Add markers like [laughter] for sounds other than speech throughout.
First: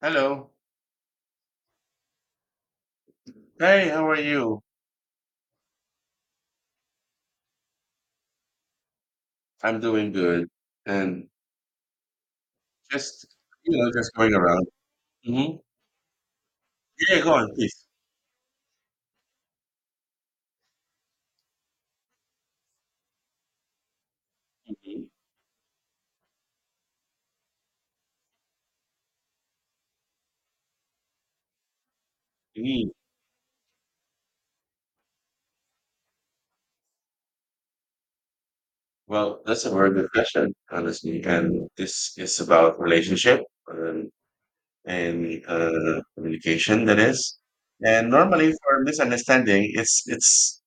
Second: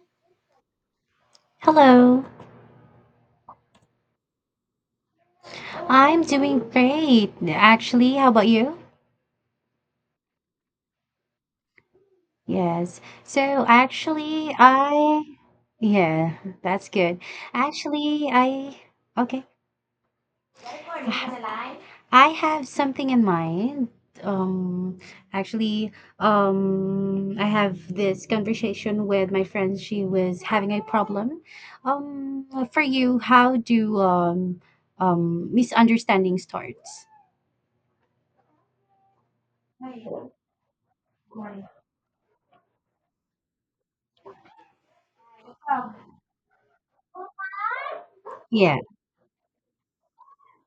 Hello. Hello, Hey, how are you? I'm doing great. Actually, how about you? I'm doing good. And Yes. just, So just going actually, around. I, Hmm. yeah, that's Yeah, good. go on, please. Actually, I, okay. I ha- I have something in mind. Um, Mhm. actually, I have this conversation with my friend. She was having a problem. Um, for Mhm. you, how do misunderstanding starts? Well, that's a very good question, honestly. And this is about relationship um, and communication, that is. And normally Yeah. for misunderstanding, it's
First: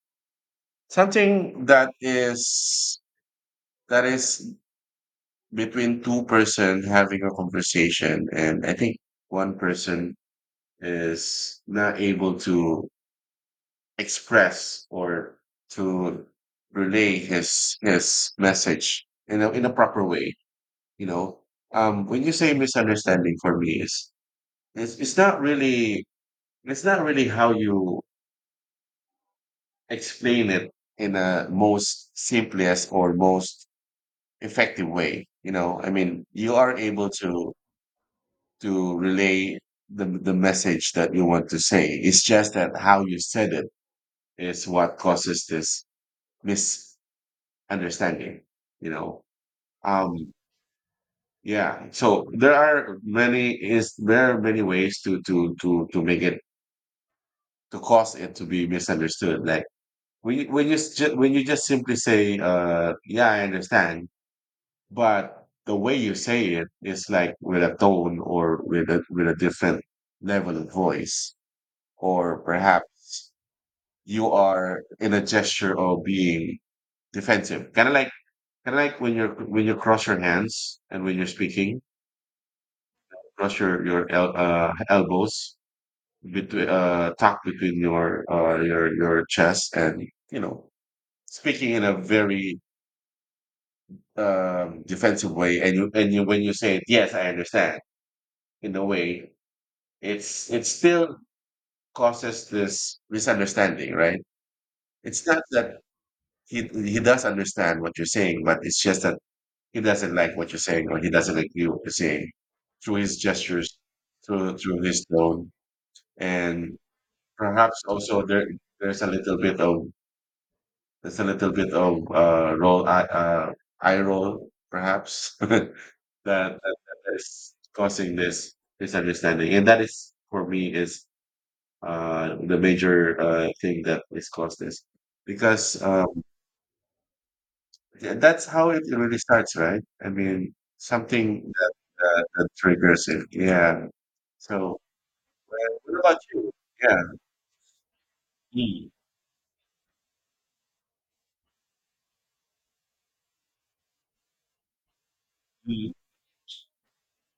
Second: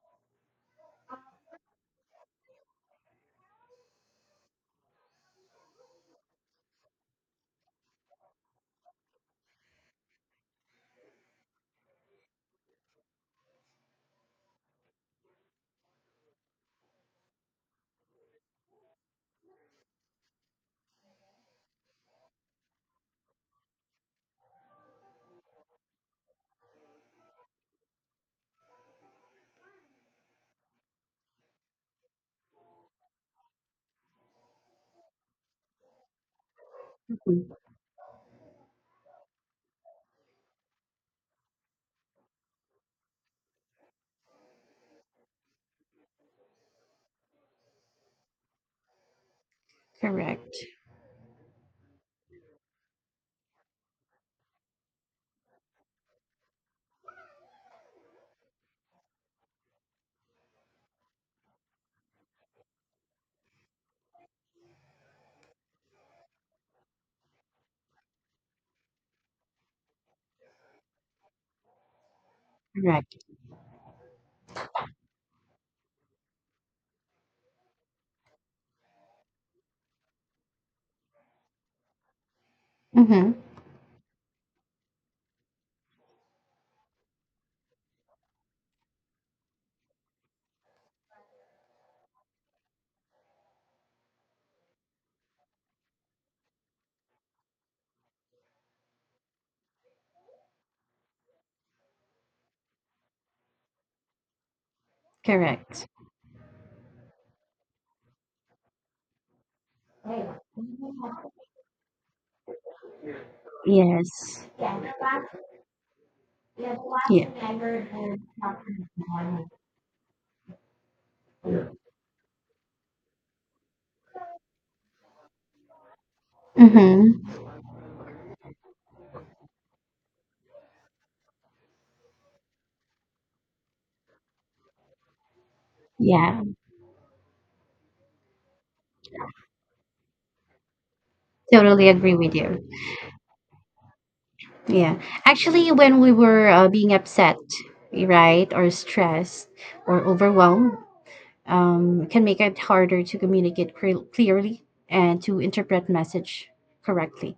something that is between two-person having a conversation, and I think one person is not able to express or to relay his message in a proper way. You know, when you say misunderstanding, for me is it's it's not really it's not really how you explain it in a most simplest or most effective way. I mean, you are able to Mhm. Relay the message that you want to say. It's just that how you said it is what causes this misunderstanding you know um Correct. yeah, so there are many ways to make it, to cause it to be misunderstood, like when you, when you just simply say, yeah, I understand, but the way you say it is like with a tone, or with a different level of voice, or Correct. perhaps you are in a gesture of being defensive, kind of like, I, like when you cross your hands and when you're speaking, Hmm. cross your elbows, between tucked between your chest, and you know speaking in a very defensive way, and you, when you say it, yes, I understand, in a way, it still causes this misunderstanding, right? It's not that Correct. he does understand what you're saying, but it's just that he doesn't like what you're saying, or he doesn't agree with what you're saying through his gestures, Yes. through Yeah. through his tone, and perhaps also there, there's a little bit of there's a little bit of roll eye eye roll perhaps [laughs] that that Mm-hmm. is causing this misunderstanding, and that is for me is the major thing that is caused this because. Yeah, Yeah, that's how it really starts, right? I mean, something that totally agree that, with that you. triggers it. Yeah. So, Yeah. Actually, well, when what we about were you? Being Yeah. upset, right, or E, stressed or overwhelmed, can make it harder to clearly and to interpret E. message correctly.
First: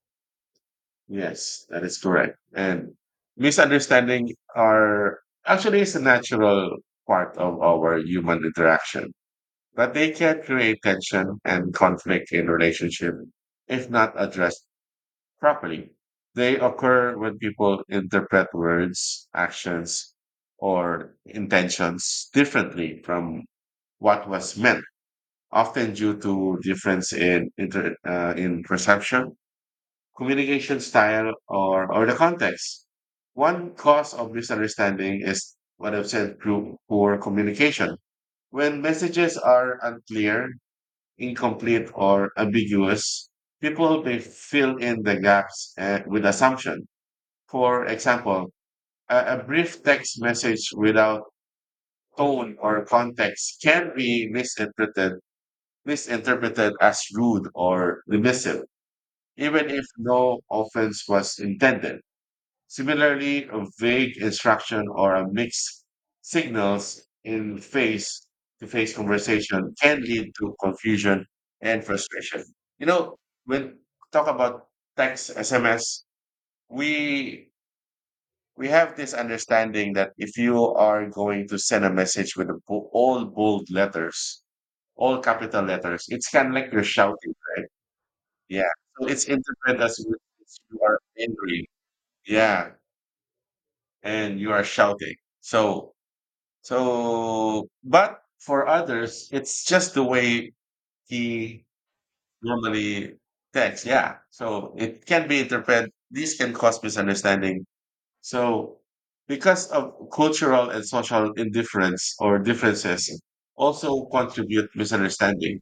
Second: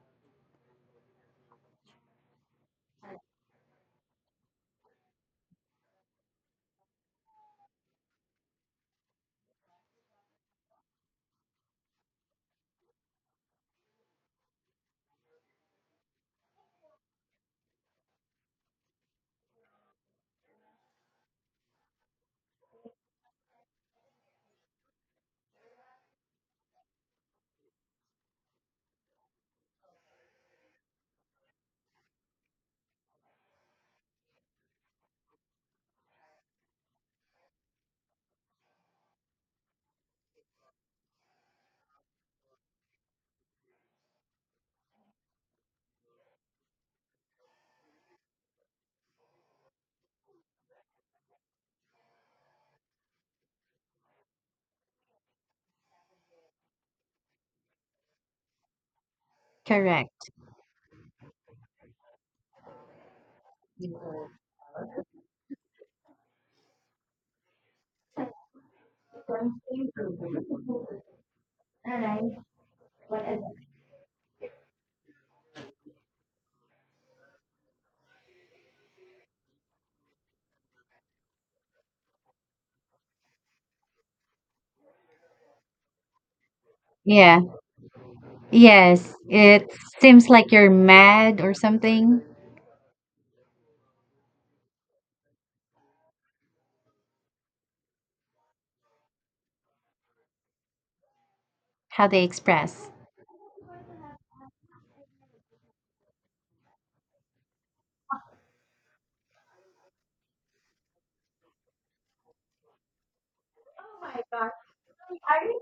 Yes, that is correct. And misunderstanding are actually is a natural part of our human interaction, but they can create tension and conflict in relationship if not addressed properly. They occur when people interpret words, actions, or intentions differently from what was meant, often due to difference in perception, communication style, or the context. One cause of misunderstanding is what I've said: poor communication. When messages are unclear, incomplete, or ambiguous, people may fill in the gaps with assumption, for example, a brief text message without tone or context can be misinterpreted, as rude or dismissive, even if Correct. no offense was intended. Similarly, a vague instruction or a mixed signals in face to face conversation can lead to confusion and frustration. You know, when talk about text, SMS, we we have this understanding that if you are going to send a message with a all bold letters, all capital letters, it's kind of like you're shouting, Yeah. right? Yeah. So Yes. it's It interpreted as seems like you're you are mad or angry. something. Yeah. And you are shouting. So, but for others, it's just the way he How they express. normally texts. Yeah. So it can be interpreted. This can cause misunderstanding. So, because of cultural and social indifference or differences also contribute misunderstanding.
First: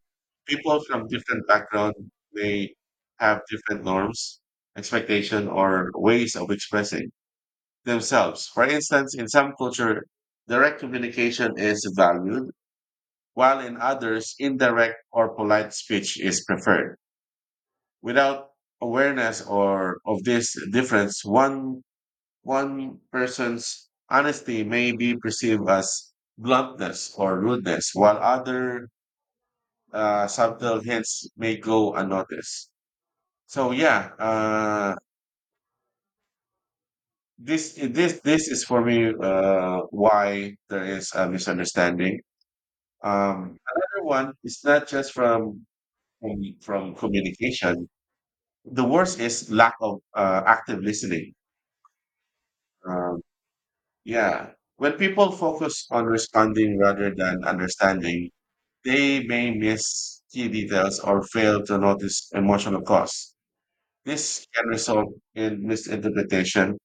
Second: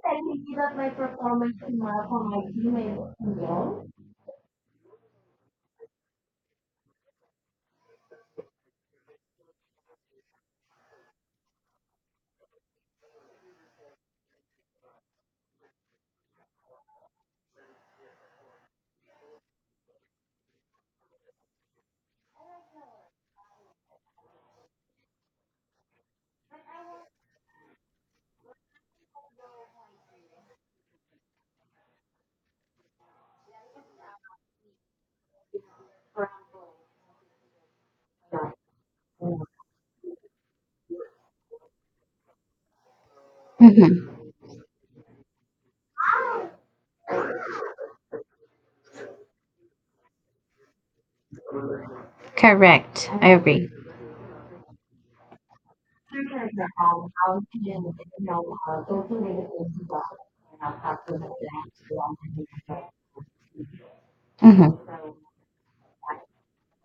People from different backgrounds may have different norms, expectation, or ways of expressing themselves. For instance, in some culture, direct communication is valued, while in others, indirect or polite speech is preferred. Without awareness or of this difference, one person's honesty may be perceived as bluntness or rudeness, while other subtle hints may go unnoticed. So yeah, this is for me why there is a misunderstanding. Another Mm-hmm. one is not just from communication. The worst is lack of active listening. Correct. Um, I agree. yeah, when people focus on responding rather than understanding, they may miss key details or fail to notice emotional costs. This can Mm-hmm. result in misinterpretation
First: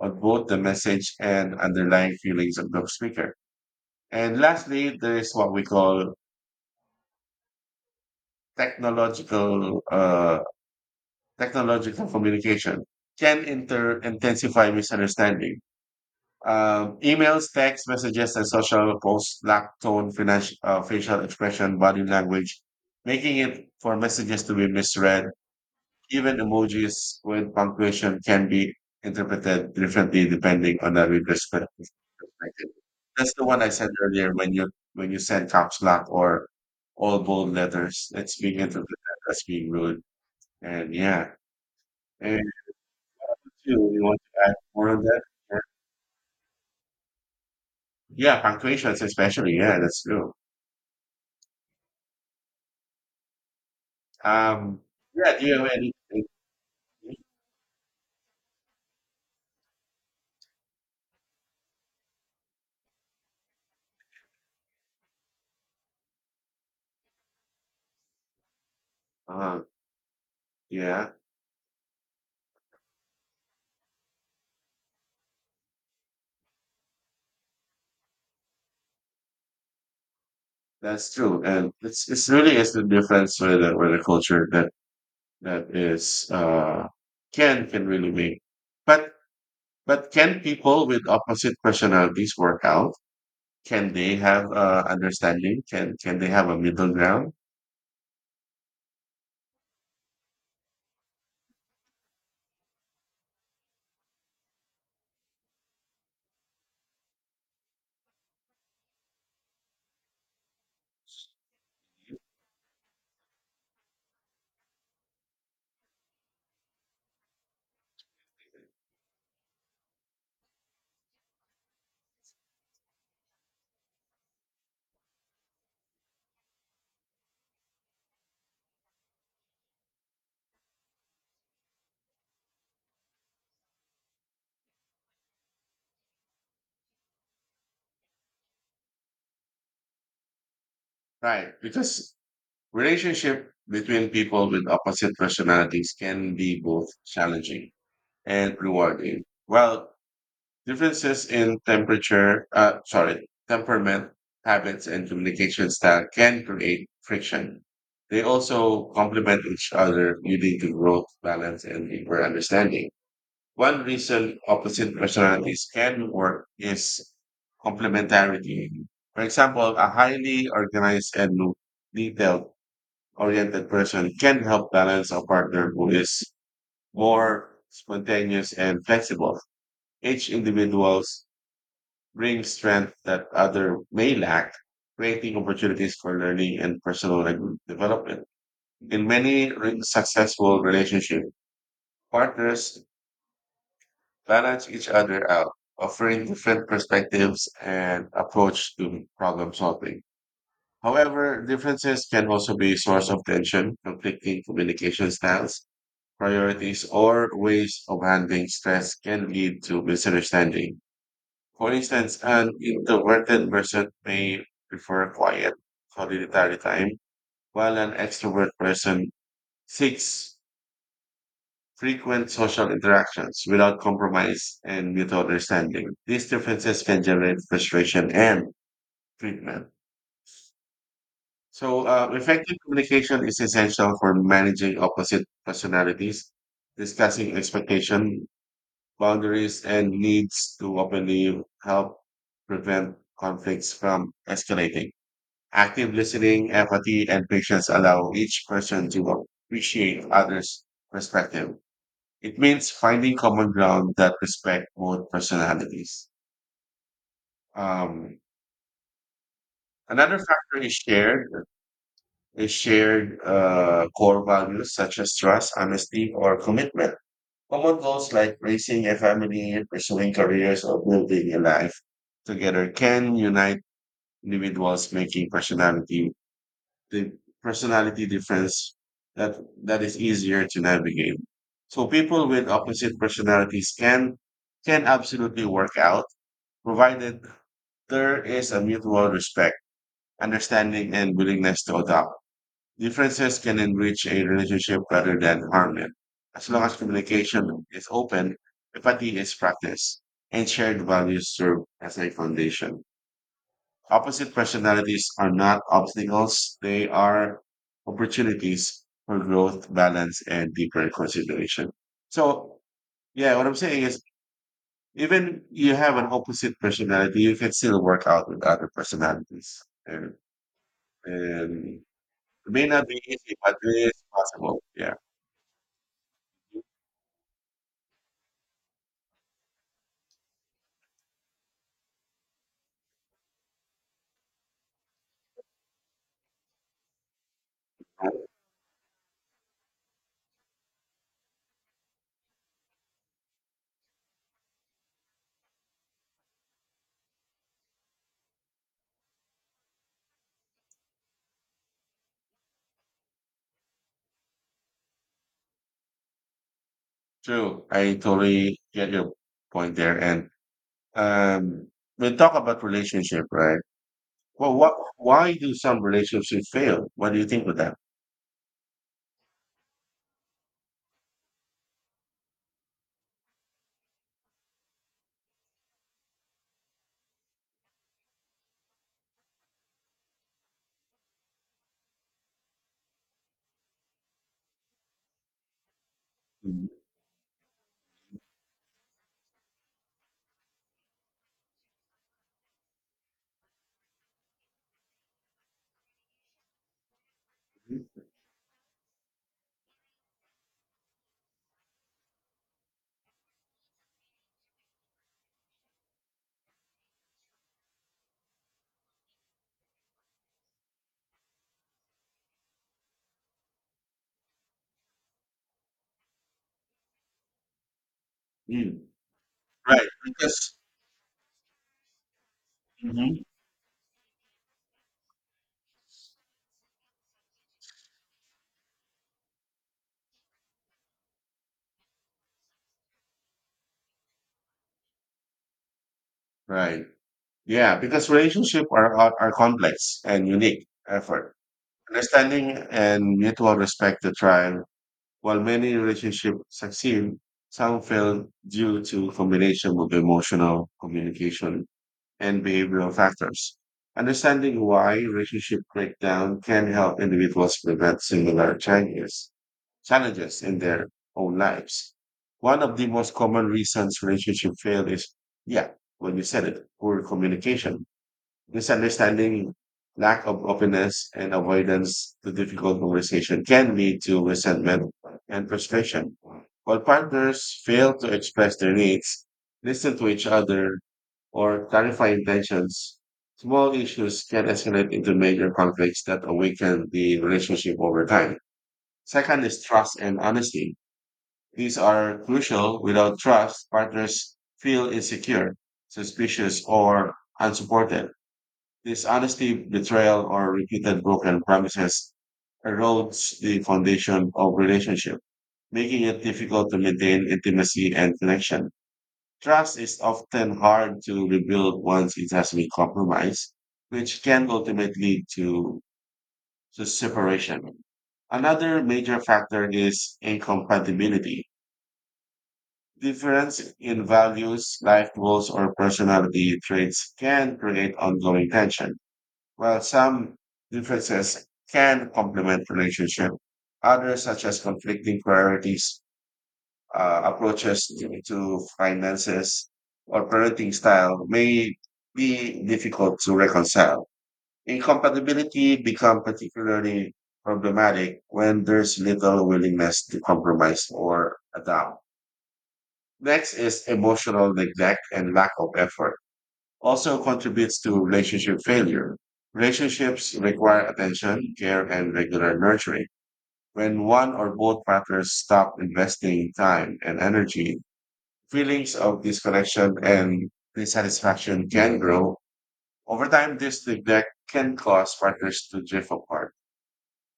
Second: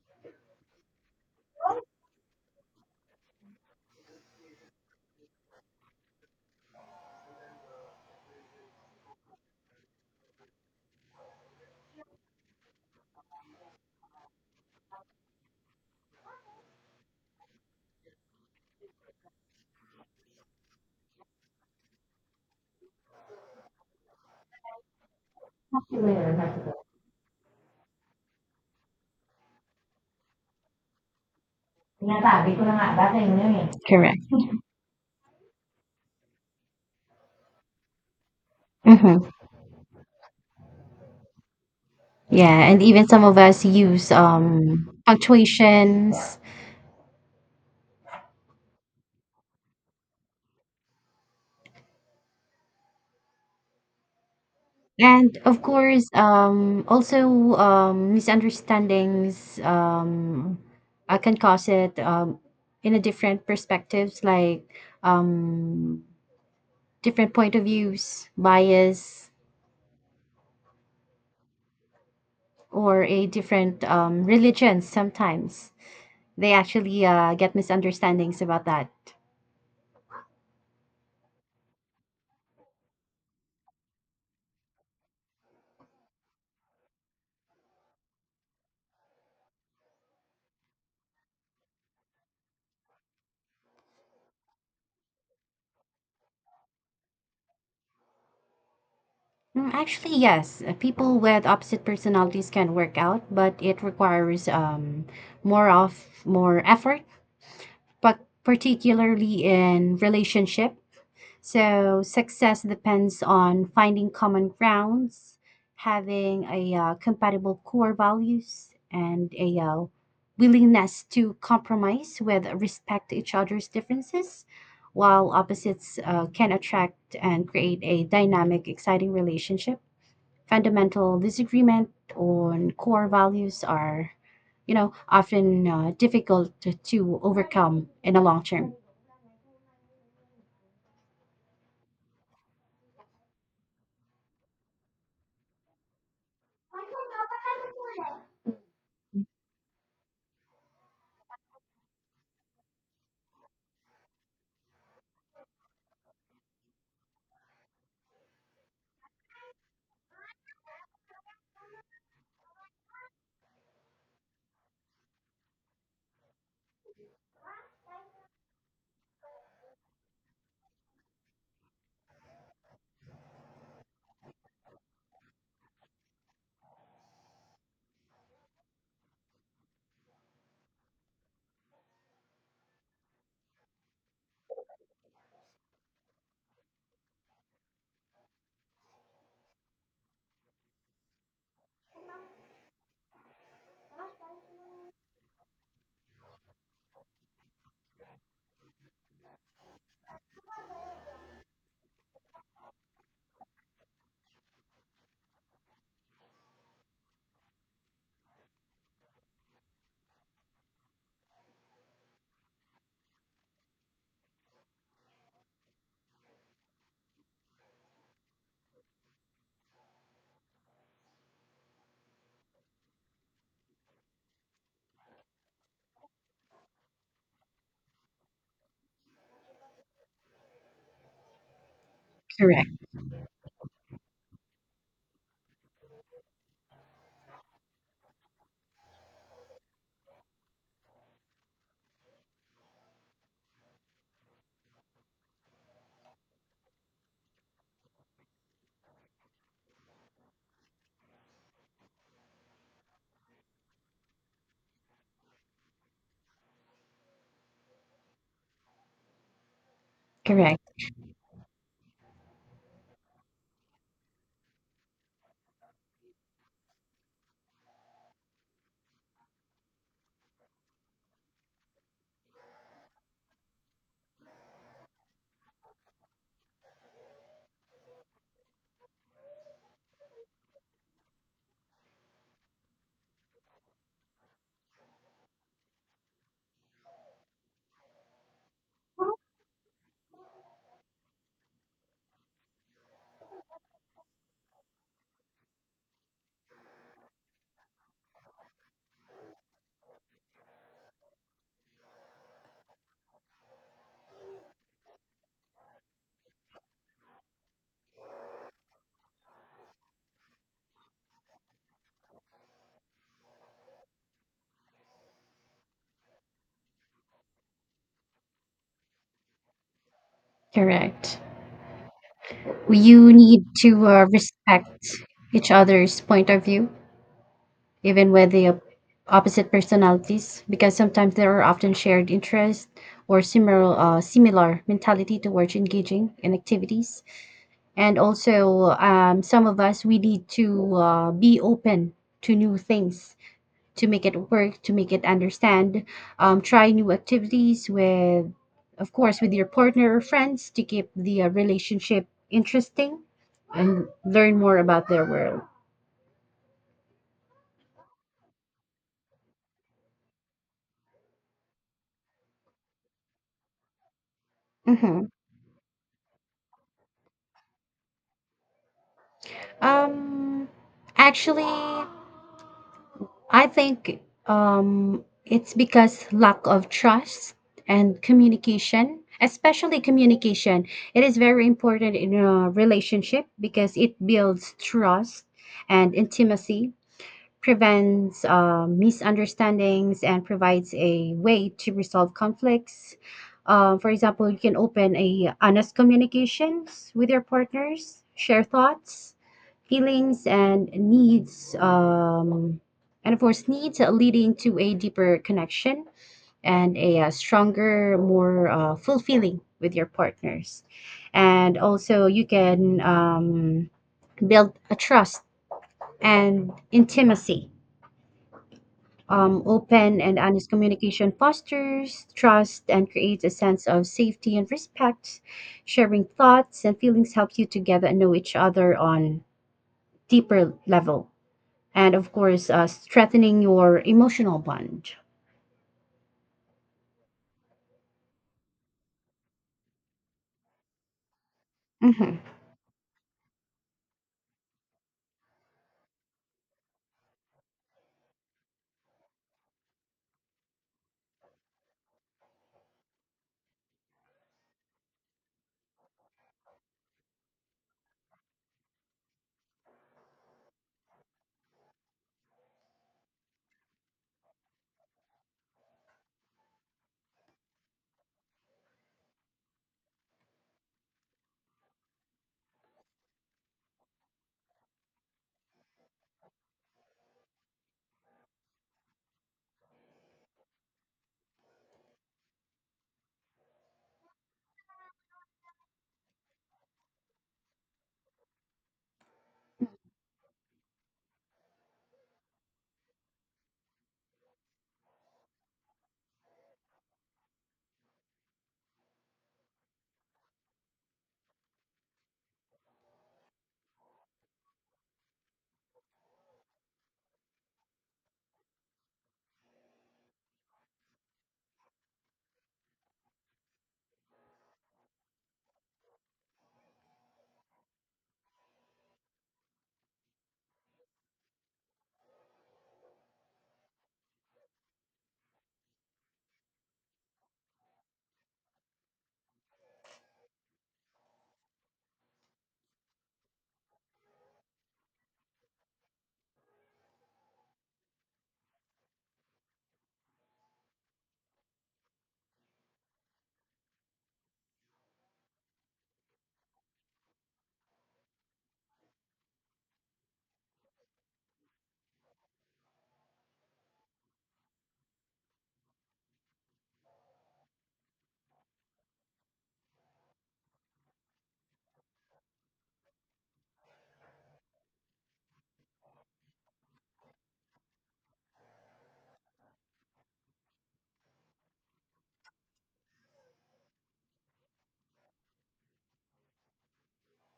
of both the message and underlying feelings of the speaker. And lastly, there is what we call technological uh, technological communication can intensify misunderstanding. Emails, text messages, and social posts lack tone, facial expression, body language, making it for messages to be misread. Even emojis with punctuation can be interpreted differently depending on the reader's perspective. That's the one I said Correct. earlier, when you, send caps lock or all bold letters. It's being interpreted Mm-hmm. as being rude. And yeah, and Yeah, and even some of us two, you use want to add more on that? punctuations Yeah, yeah, punctuations especially. Yeah, that's true. Um, yeah. and Do you of have any? course um also um misunderstandings I can cause it in a different perspectives like um different point of views, bias Uh, yeah, or a different religion sometimes. They actually get misunderstandings about that. that's true. And it's really is the difference with with the culture that that is can really make. But can people with opposite personalities work out? Can they have understanding? Can they have a middle ground? Actually, yes. People with opposite personalities can work out, but it requires more of more effort, but particularly in relationship. So success depends on finding common grounds, having a compatible core values, and a willingness to compromise with respect to each other's differences. While opposites can attract and create a dynamic, exciting relationship fundamental disagreement on core values are, you know, often difficult to overcome in the long term. Right, because relationship between people with opposite personalities can be both challenging and rewarding. Well, differences in temperature, sorry, temperament, habits, and communication style can create friction. They also complement each other, leading to growth, balance, and deeper understanding. One reason opposite personalities can work is complementarity. For example, a highly organized and detailed oriented person can help balance a partner who is more spontaneous and flexible. Each individual's bring strength that other may lack, creating opportunities for learning and personal development. In many successful relationships, partners balance each other out, offering different perspectives and approach to problem solving. However, differences can also be a source of tension. Conflicting communication styles, priorities, or ways of handling stress can lead to misunderstanding. For instance, an introverted person may prefer quiet, solitary time, while an extrovert person seeks frequent social interactions without compromise and mutual understanding. These differences can generate frustration and treatment. So, effective Correct, communication is essential for managing opposite personalities, discussing expectation, boundaries, and needs to openly help prevent conflicts from escalating. Active listening, empathy, and patience allow each person to appreciate others' perspective. It means finding common ground that respect both personalities. Um, Another factor correct, is shared core values such as trust, honesty, or commitment. Common goals like raising a family, pursuing careers, or building a life together can unite individuals, making the personality difference that that is easier to navigate. So people with opposite personalities can absolutely work out, provided there is a mutual respect, understanding, and willingness to adapt. Differences can enrich a relationship rather than harm it. As long as communication is open, empathy is practiced, and shared values serve as a foundation. Opposite personalities are not obstacles, they are opportunities for growth, balance, and deeper consideration. So, yeah, what I'm saying is, even you have an opposite personality, you can still work out with other personalities. And, correct. and it may not be You easy, need but to it is possible. respect Yeah. each other's point of view, even with the opposite personalities, because sometimes there are often shared interests or similar similar mentality towards engaging in activities. And also, some of us we need to be open to new things to make it work, to make it understand. Try new activities with, of course, with your partner or friends to keep the relationship interesting and learn more about their world. True. I totally get your point there. And um, we talk about relationship, right? Well, Hmm. why do some relationships fail? What do you think of that? Um, actually, I think it's because lack of trust and communication, especially communication. It is very important in a relationship because it builds trust and intimacy prevents misunderstandings and provides a way to resolve conflicts. For example, you can open a honest communications with your partners, share thoughts, feelings, and needs, and of course needs, leading to a deeper connection and a, stronger, more fulfilling with your partners. And also, you can build a trust and intimacy Mm. Right, open and honest because. communication fosters trust and creates Mhm. a sense of safety and respect. Sharing thoughts and feelings helps you to get and know each other on deeper level, and of course, strengthening your emotional bond. Right. Yeah, because relationships are complex and unique effort. Hmm. Understanding and mutual respect to thrive. While many relationships succeed, some fail due to combination of emotional communication and behavioral factors. Understanding why relationship breakdown can help individuals prevent similar challenges in their own lives. One of the most common reasons relationship fail is, yeah, when you said it, poor communication, misunderstanding, lack of openness, and avoidance to difficult conversation can lead to resentment and frustration. While partners fail to express their needs, listen to each other, or clarify intentions, small issues can escalate into major conflicts that awaken the relationship over time. Second is trust and honesty. These are crucial. Without trust, partners feel insecure, suspicious, or unsupported. Dishonesty, betrayal, or repeated broken promises erodes the foundation of relationship, making it difficult to maintain intimacy and connection. Trust is often hard to rebuild once it has been compromised, which can ultimately lead to, separation. Another major factor is incompatibility. Difference in values, life goals, or personality traits can create ongoing tension. While some differences can complement relationship, others such as conflicting priorities, approaches to finances, or parenting style may be difficult to reconcile. Incompatibility become particularly problematic when there's little willingness to compromise or adapt. Next is emotional neglect and lack of effort. Also contributes to relationship failure. Relationships require attention, care, and regular nurturing. When one or both partners stop investing time and energy, feelings of disconnection and dissatisfaction can grow. Over time, this neglect can cause partners to drift apart.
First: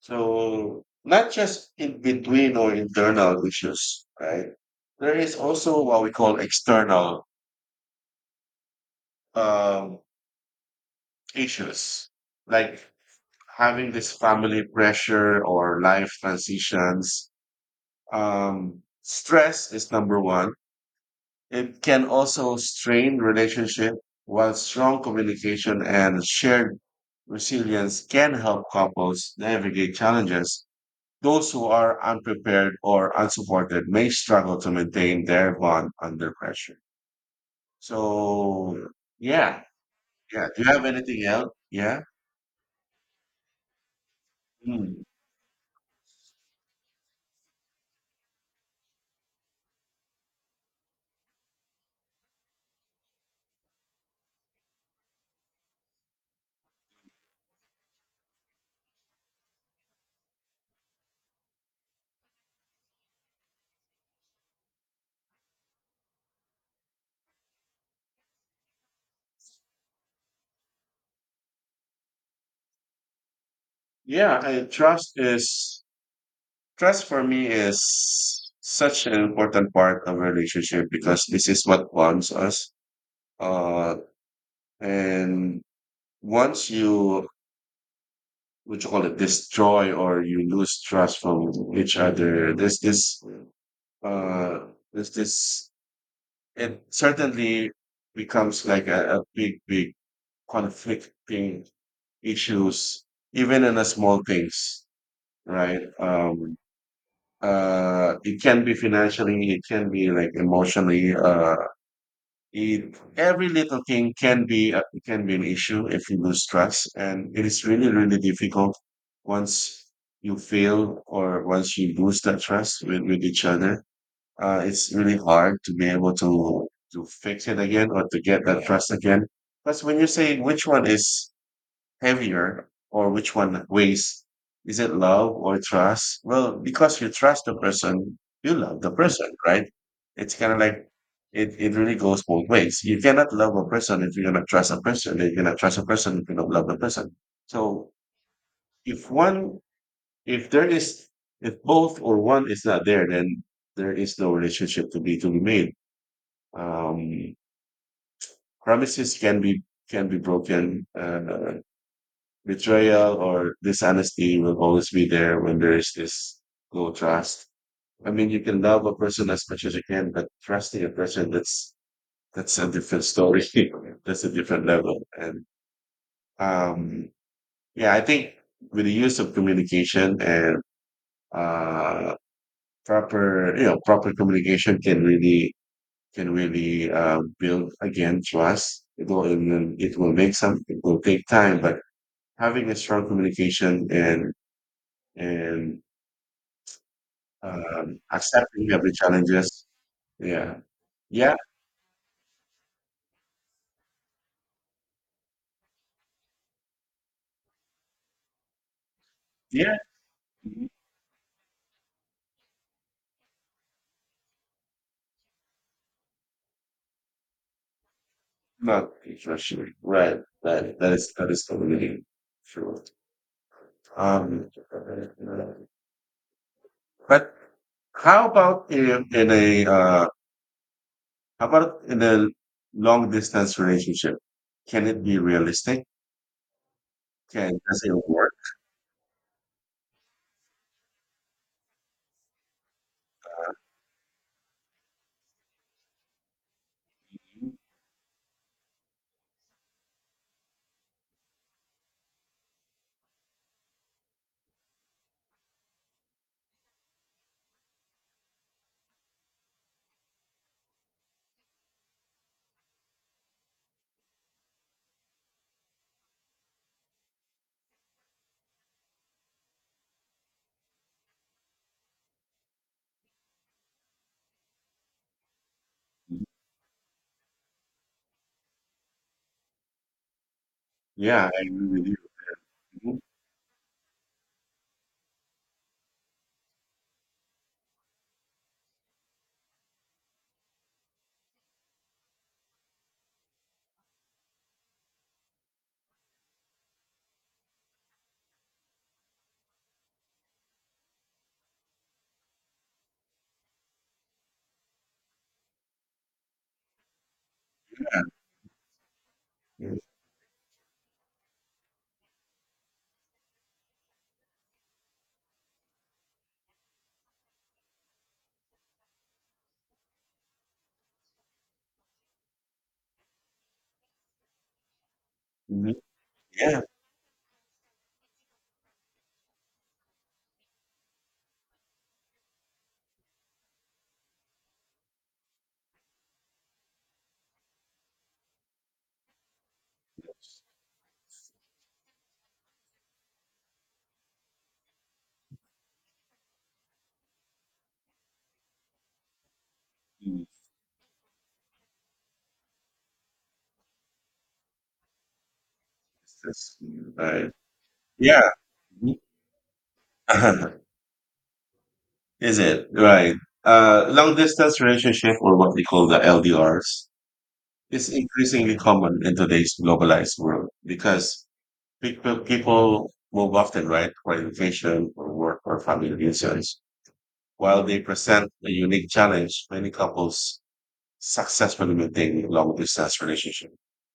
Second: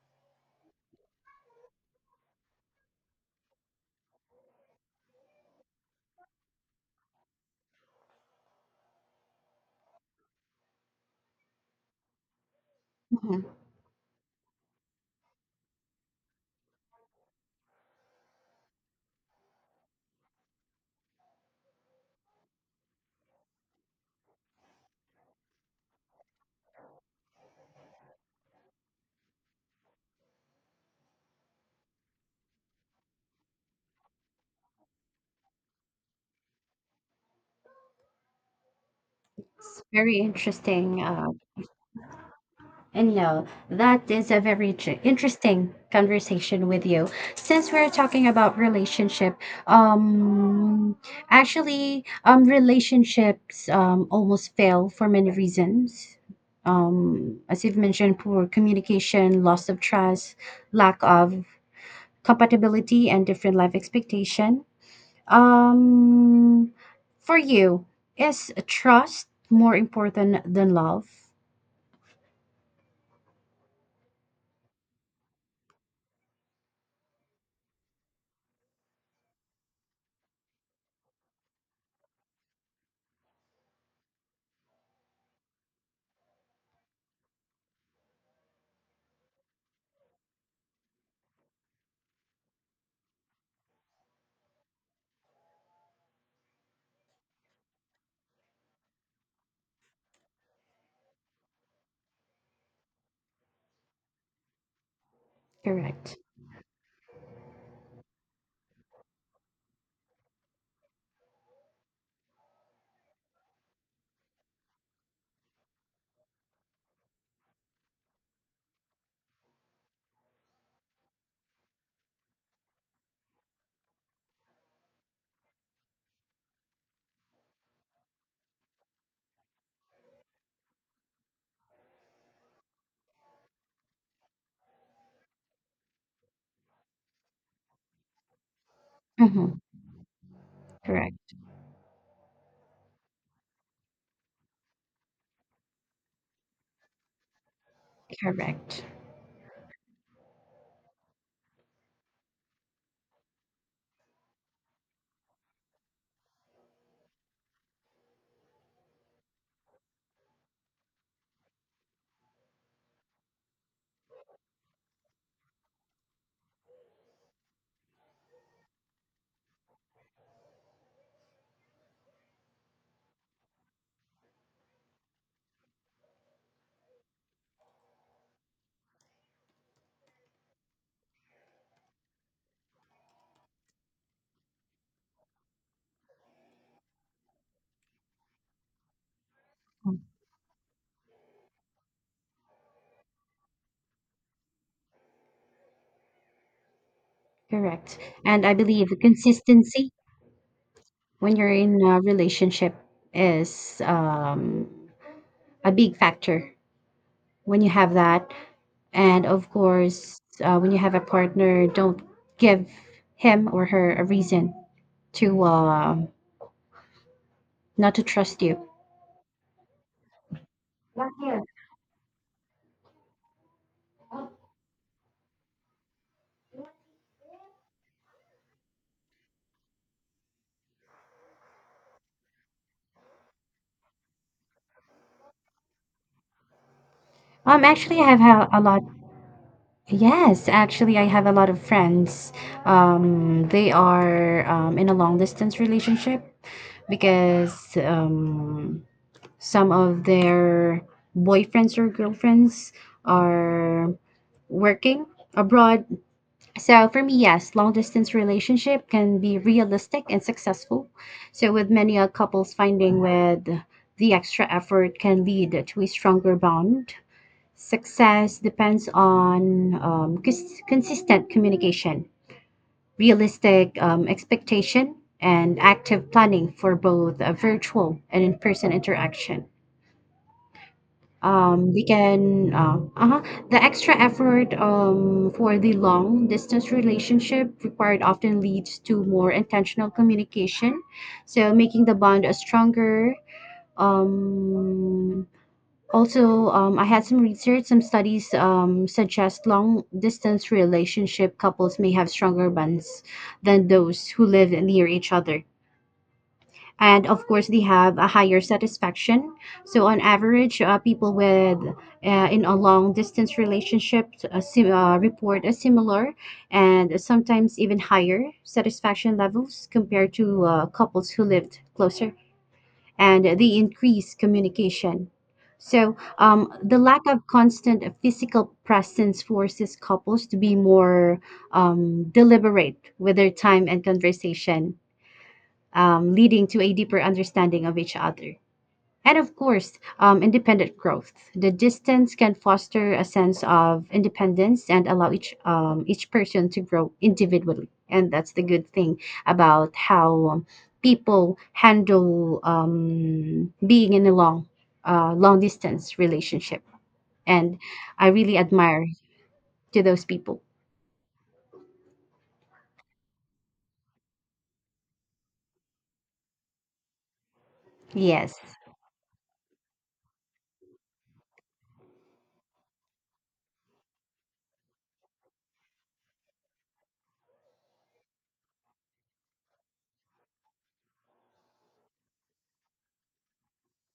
So, not just in between or internal issues, right? There is also what we call external um, issues like Hmm. having this family pressure or life transitions. Stress is number one. It can also strain relationship, while strong communication and shared resilience can help couples navigate challenges. Those who are unprepared or unsupported may struggle to maintain their bond under pressure. So, yeah, It's very yeah. Do you have interesting. anything else? Yeah. And no, that is a very Hmm. tr- interesting conversation with you. Since we're talking about relationship, um, relationships almost fail for many reasons. As you've mentioned, poor communication, loss of trust, lack of compatibility, and different life expectation. Um, for you, is trust more important than love? Yeah, I trust is trust for me is such an important part of a relationship because this is what bonds us. Uh, and once you what you call it destroy or you lose trust from each other, uh there's this, it certainly becomes like a big conflicting issues even in the small things, right? Correct. It can be financially, it can be like emotionally, it every little thing can be it can be an issue if you lose trust, and it is really really difficult once you fail or once you lose that trust with, each other. It's really hard to be able to fix it again or to get that trust again. Because when you say which one is heavier or which one weighs? Is it love or trust? Well, because you trust the person, you love the person, Mm-hmm. right? It's kind of like Correct. it really goes both ways. You cannot love a person if you're gonna trust a person, and you cannot trust a person if you don't love the person. So Correct. if one, if there is, if both or one is not there, then there is no relationship to be made. Um, Promises can be, can be broken. Betrayal or dishonesty will always be there when there is this low trust. I mean, you can love a person as much as you can, but trusting a person, that's a different story. [laughs] That's a different level. And um, yeah, I think with the use of communication and uh, proper, you know, proper communication can really, can really build again trust. It will, it Mm. will make some. It will take time, but having a strong communication and and Correct. And I accepting believe every challenges. consistency Yeah, yeah, when you're in a relationship is a big factor when you have that. And of yeah. course, Mhm. when you have a partner, don't give him or her a reason to not to trust you. Not interesting, right? That that is, that is totally true. Um, but how about in a how about in a long distance relationship? Can it be realistic? Can, does Actually, I it have work? ha- A lot. Yes, actually, I have a lot of friends. They are in a long distance relationship because some of their boyfriends or girlfriends are working abroad. So for me, yes, long distance relationship can be realistic and successful. So with many couples finding with the extra effort can lead to a stronger bond. Success depends on consistent communication, realistic expectation, and active Mhm. planning for both a virtual and in-person interaction. Yeah, I agree We with you. can Mhm. uh-huh The extra effort for the long distance relationship required often leads to more intentional communication, so making the bond stronger. Um also I had some research, some studies suggest long distance relationship couples may have stronger bonds than those who live near each other, and of course they have a higher satisfaction. Yes. So on average, people with in a long distance relationship report a similar and sometimes even higher satisfaction levels compared to couples who lived closer, and they increase communication. Mhm. So Yeah. the lack of constant physical presence forces couples to be more deliberate with their time and conversation, leading to a deeper understanding of each other. And of course, independent growth. The distance can foster a sense of independence and allow each person to grow individually. And that's the good thing about how Mm, people handle being in a long distance it's just, relationship. mm, right. And I Yeah. really admire Mhm. to those people. [laughs] Is it? Right. Long distance relationship, or what we call the LDRs, is Yes. increasingly common in today's globalized world because people move often, right, for education, for work, or family reasons, while they present a unique challenge many couples successfully maintain long distance relationship,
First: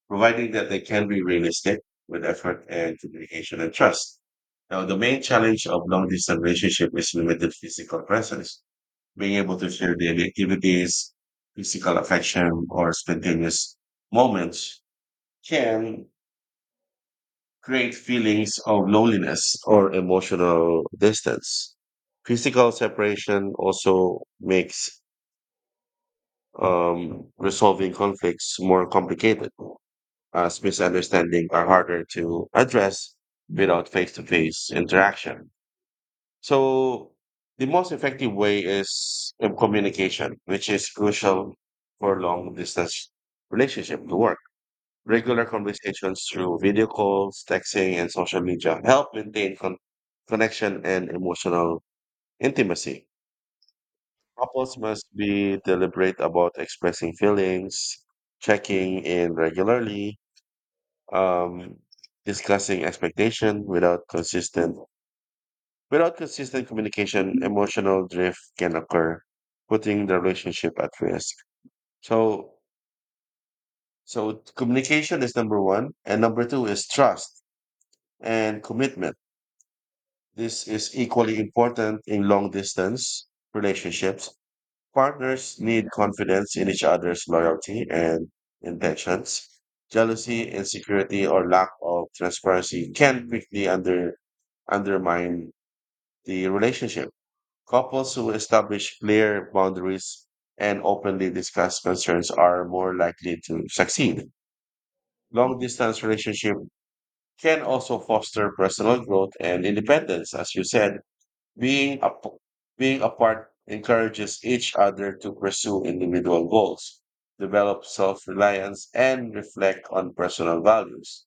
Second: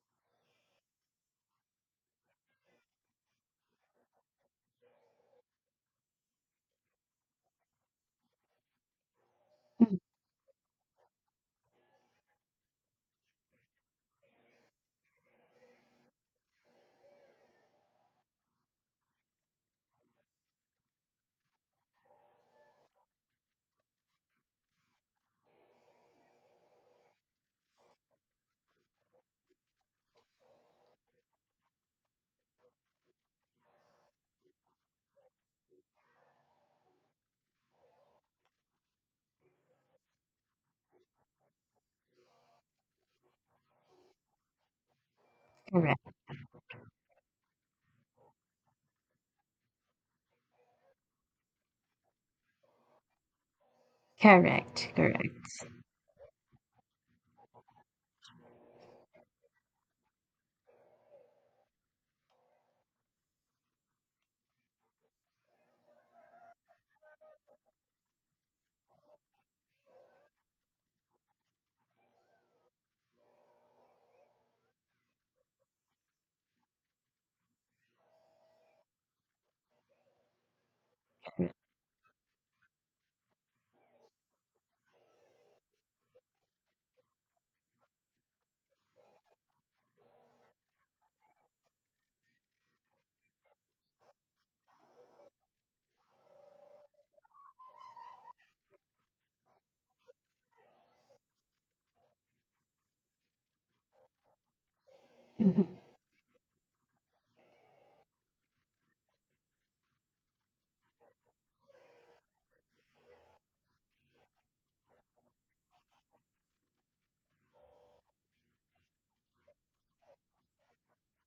providing that they can be realistic with effort and communication and trust. Now, the main challenge of long distance relationship is limited physical presence, being able to share Mm, daily activities, physical affection, or spontaneous moments can create feelings of loneliness or emotional distance. Physical separation also makes resolving conflicts more complicated, as misunderstandings are harder to address without face to face interaction. So the most effective way is in communication, which is crucial for long distance relationship to work. Regular correct, conversations through video calls, texting, and social media help maintain connection and emotional intimacy. Couples correct, must be correct. deliberate about expressing feelings, checking in regularly, um, discussing expectation without consistent. Without consistent communication, emotional drift can occur, putting the relationship at risk. So, so communication is number one, and number two is trust and commitment. This is equally important in long distance relationships. Partners need confidence in each other's loyalty and intentions. Jealousy, insecurity, or lack of transparency can quickly undermine the relationship. Couples who establish clear boundaries and openly discuss concerns are more likely to succeed. Long Mhm. distance relationship can also foster personal growth and independence. As you said, being, ap- being apart encourages each other to pursue individual goals, develop self-reliance, and reflect on personal values.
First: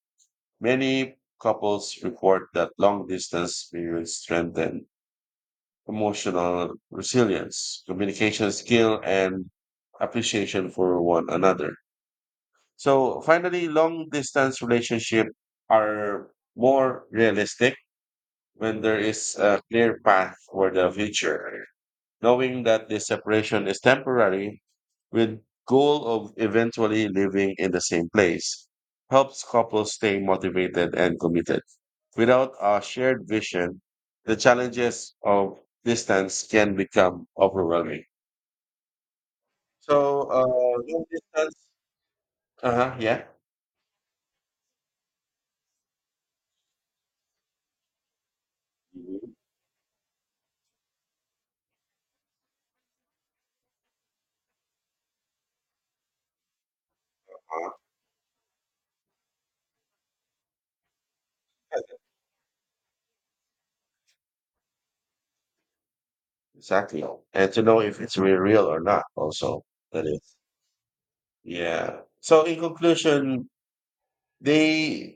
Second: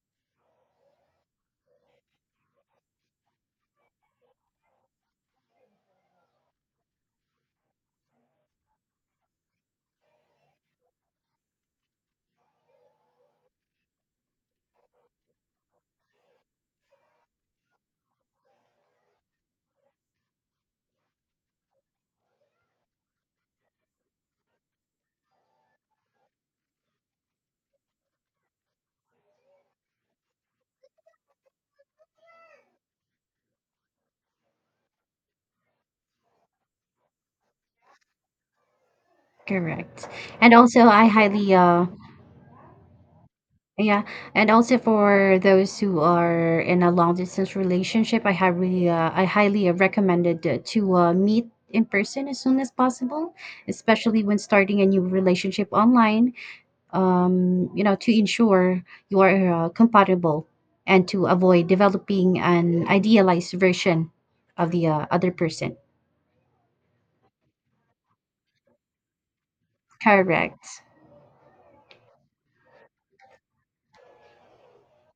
Many couples report that long distance periods strengthen emotional resilience, communication skill, and appreciation for one another. So finally, long distance relationships are more realistic when there is a clear path for the future, knowing that this separation is temporary with goal of eventually living in the same place helps couples stay motivated and committed. Without a shared vision, the challenges of distance can become overwhelming. Correct. So, uh, And also, long distance, uh-huh, yeah, yeah, and also for those who are in a long distance relationship, I mhm. highly recommended to meet in person as soon as possible, especially when starting a new relationship online, Uh, you know, to ensure you are compatible and to avoid developing an idealized version of the other person. exactly. And to know if it's real or not, also, that is, Correct. yeah. So, in conclusion, they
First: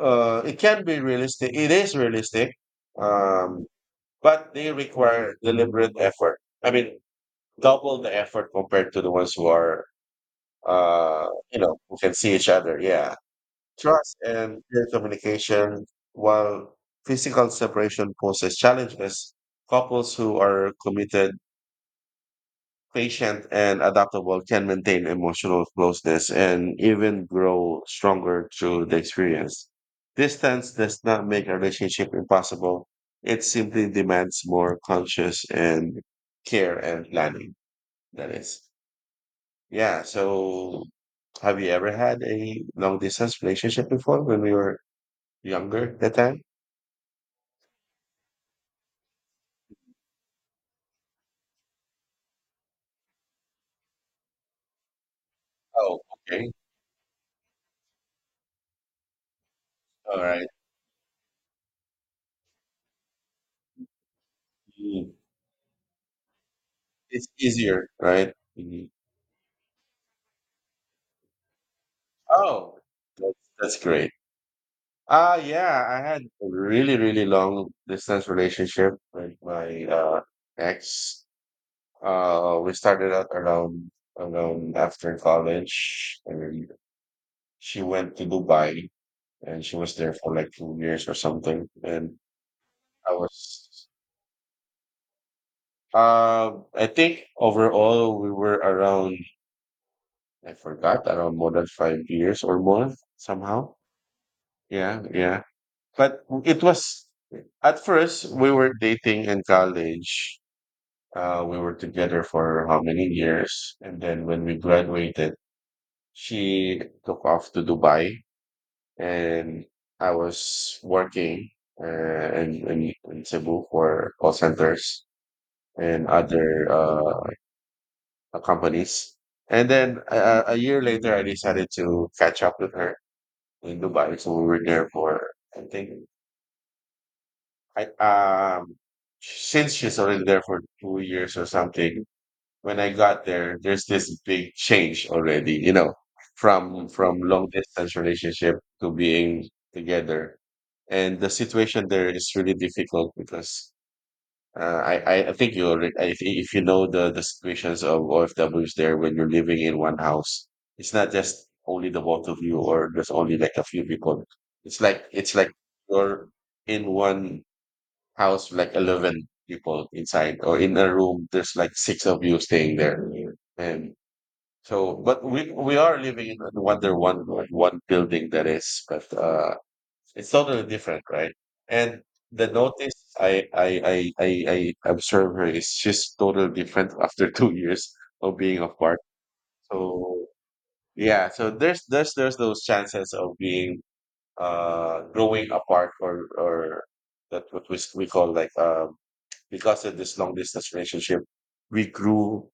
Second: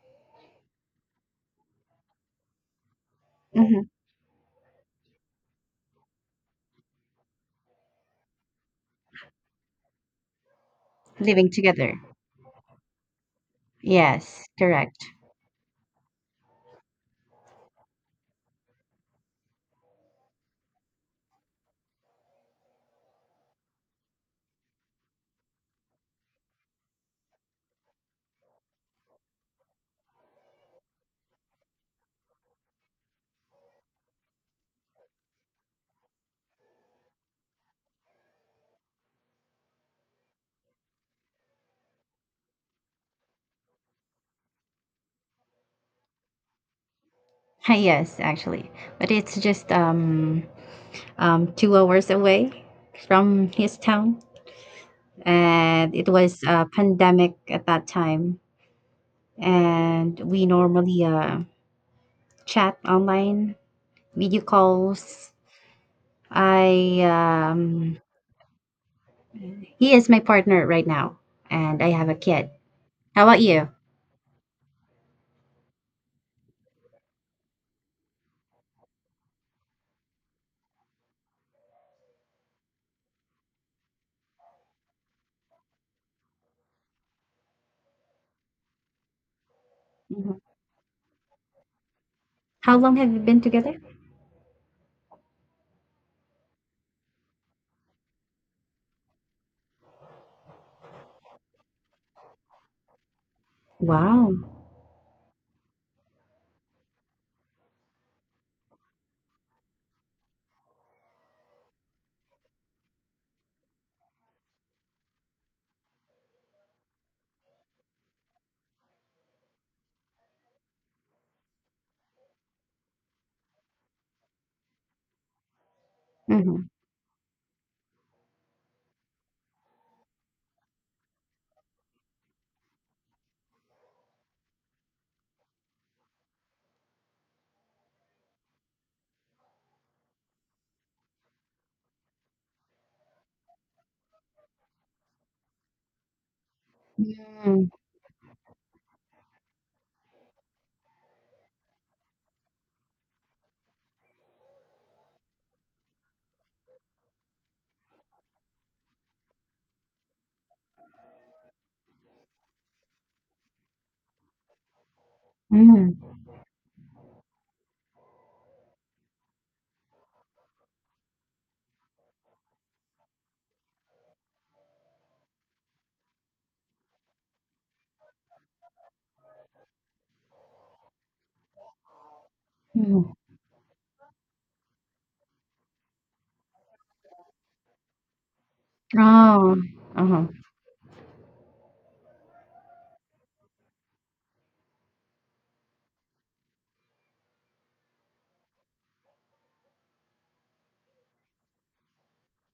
uh, it can be realistic. It is realistic, um, Hmm. but they require deliberate effort. I mean, double the effort compared to the ones who are, uh, Living you know, together. who can see each other. Yeah, trust and Yes, clear correct. communication. While physical separation poses challenges, couples who are committed, patient and adaptable can maintain emotional closeness and even grow stronger through the experience. Distance does not make a relationship impossible. It simply demands more conscious and care and planning. That is. Yeah. So have you ever had a long distance relationship before when we were younger that time? [laughs] Yes, actually. But it's just 2 hours away from his town. And Oh, it was okay. a pandemic at that time. All And we right. normally chat online, video Mm. calls. I It's easier, right? Mhm. He is my partner right now, and I have a kid. Oh, How that's, about you? that's great. Yeah, I had a really, really long distance relationship with my ex. Uh, we started out around after college, and she went to Dubai, and she was there for Mhm. like 2 years or something. And How long I have you been together? was I think overall we were around, I forgot, around more than 5 years or more somehow. Wow. Yeah, yeah. But it was, at first we were dating in college. We were together for how many years? And then when we graduated, she took off to Dubai, and I was working uh, in, in Cebu for call centers and other Mm-hmm. Companies. And then a year later, I decided to catch up with her in Dubai. So we were there for, I think, I um, since she's already there for 2 years or something, when I got there, there's this big change already, you know, from long distance relationship to being together. And the situation there is really difficult because I think you already, I think if you know the situations of OFWs there, when you're living in one house, it's not just only the both of you or there's only like a few people. It's like Mm-hmm. you're in one house like 11 people inside, or in a room there's like six of you staying there. And So but we are living in wonder one, like one building, that is, but it's totally different, right? And the notice Mm-hmm. i i i i, I observe her is just totally different [laughs] after 2 years of being apart. Oh. so Uh-huh. yeah, so there's those chances of being growing apart or that's what we call like, um, because of this long distance relationship, we grew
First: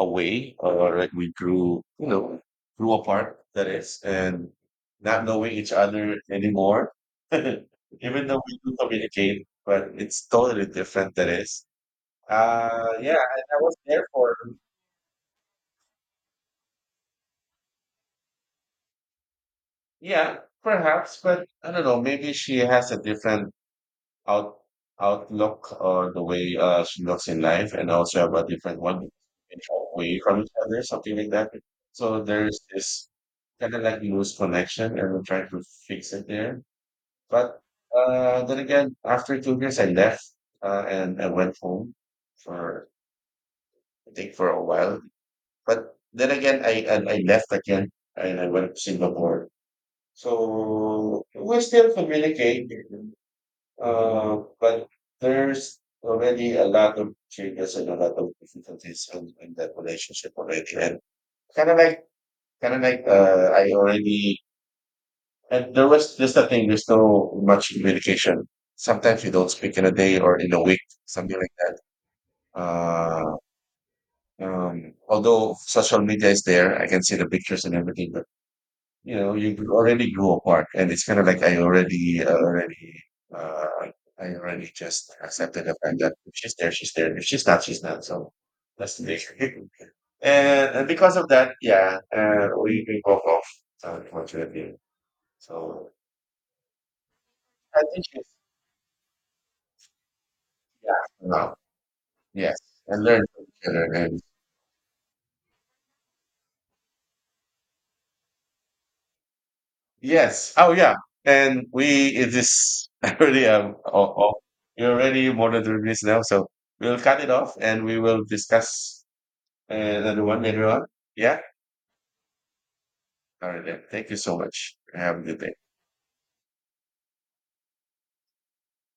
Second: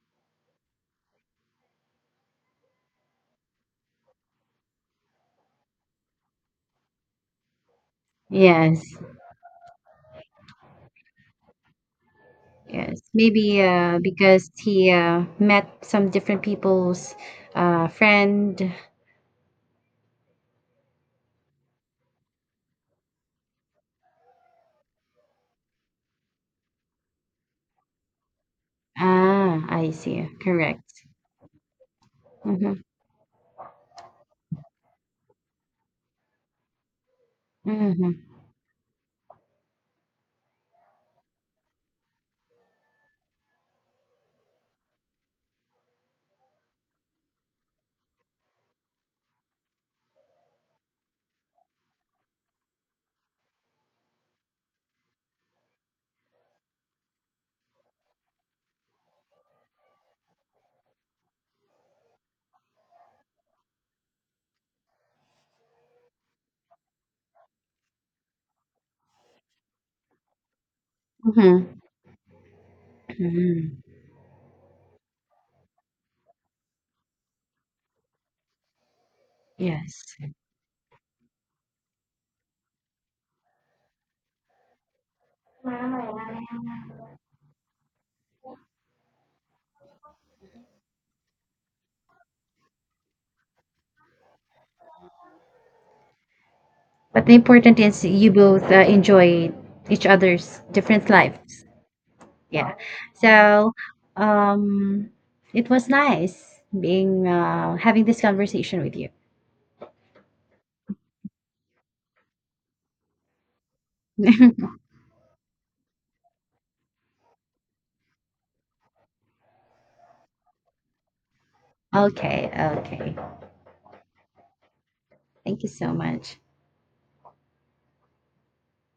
away, or like we grew, you know, grew apart, that is, and not knowing each other anymore. [laughs] Even though we do Yes. communicate, but it's totally different, that is. Yes, Yeah, and I maybe was there for, because he met some different people's friend. yeah, perhaps, but I don't know, maybe she has a different out outlook, or the way she looks in life, and also have a different one in Ah, I away see. from each other, Correct. something like that. So there's Mm-hmm. this kind of like loose connection, and we're trying to fix it there. But Mm-hmm. Then again, after 2 years, I left and I went home for, I think for a while. But then again, I left again and I went to Singapore. So we still communicate. But there's already a lot of changes and a lot of difficulties in, that relationship already. And kind of like, kind of like, and there was just a thing, there's no much communication. Sometimes you don't speak in a day or in a week, something like Mm-hmm. that. Uh, Hmm. Although social media is there, I can see the pictures and everything, but you know you already Yes. grew apart, and it's kind of like I already already uh I already just accepted the fact that if she's there, she's there, if she's not, she's not. So that's the thing. [laughs] And because of that, yeah, we broke off, so unfortunately. So But the important I is think she's you both enjoy each other's yeah, different no, lives. yes, Yeah. and learned from each So, other. And um, it was nice being having this conversation with you. Yes. Oh yeah, and we it is [laughs] already, um, oh, oh, you're already more than 3 minutes now, so we'll cut it off and we will discuss. And everyone, everyone. Yeah. Okay. Okay. All right. Then. Thank you so much. Have a good day. Thank you so much.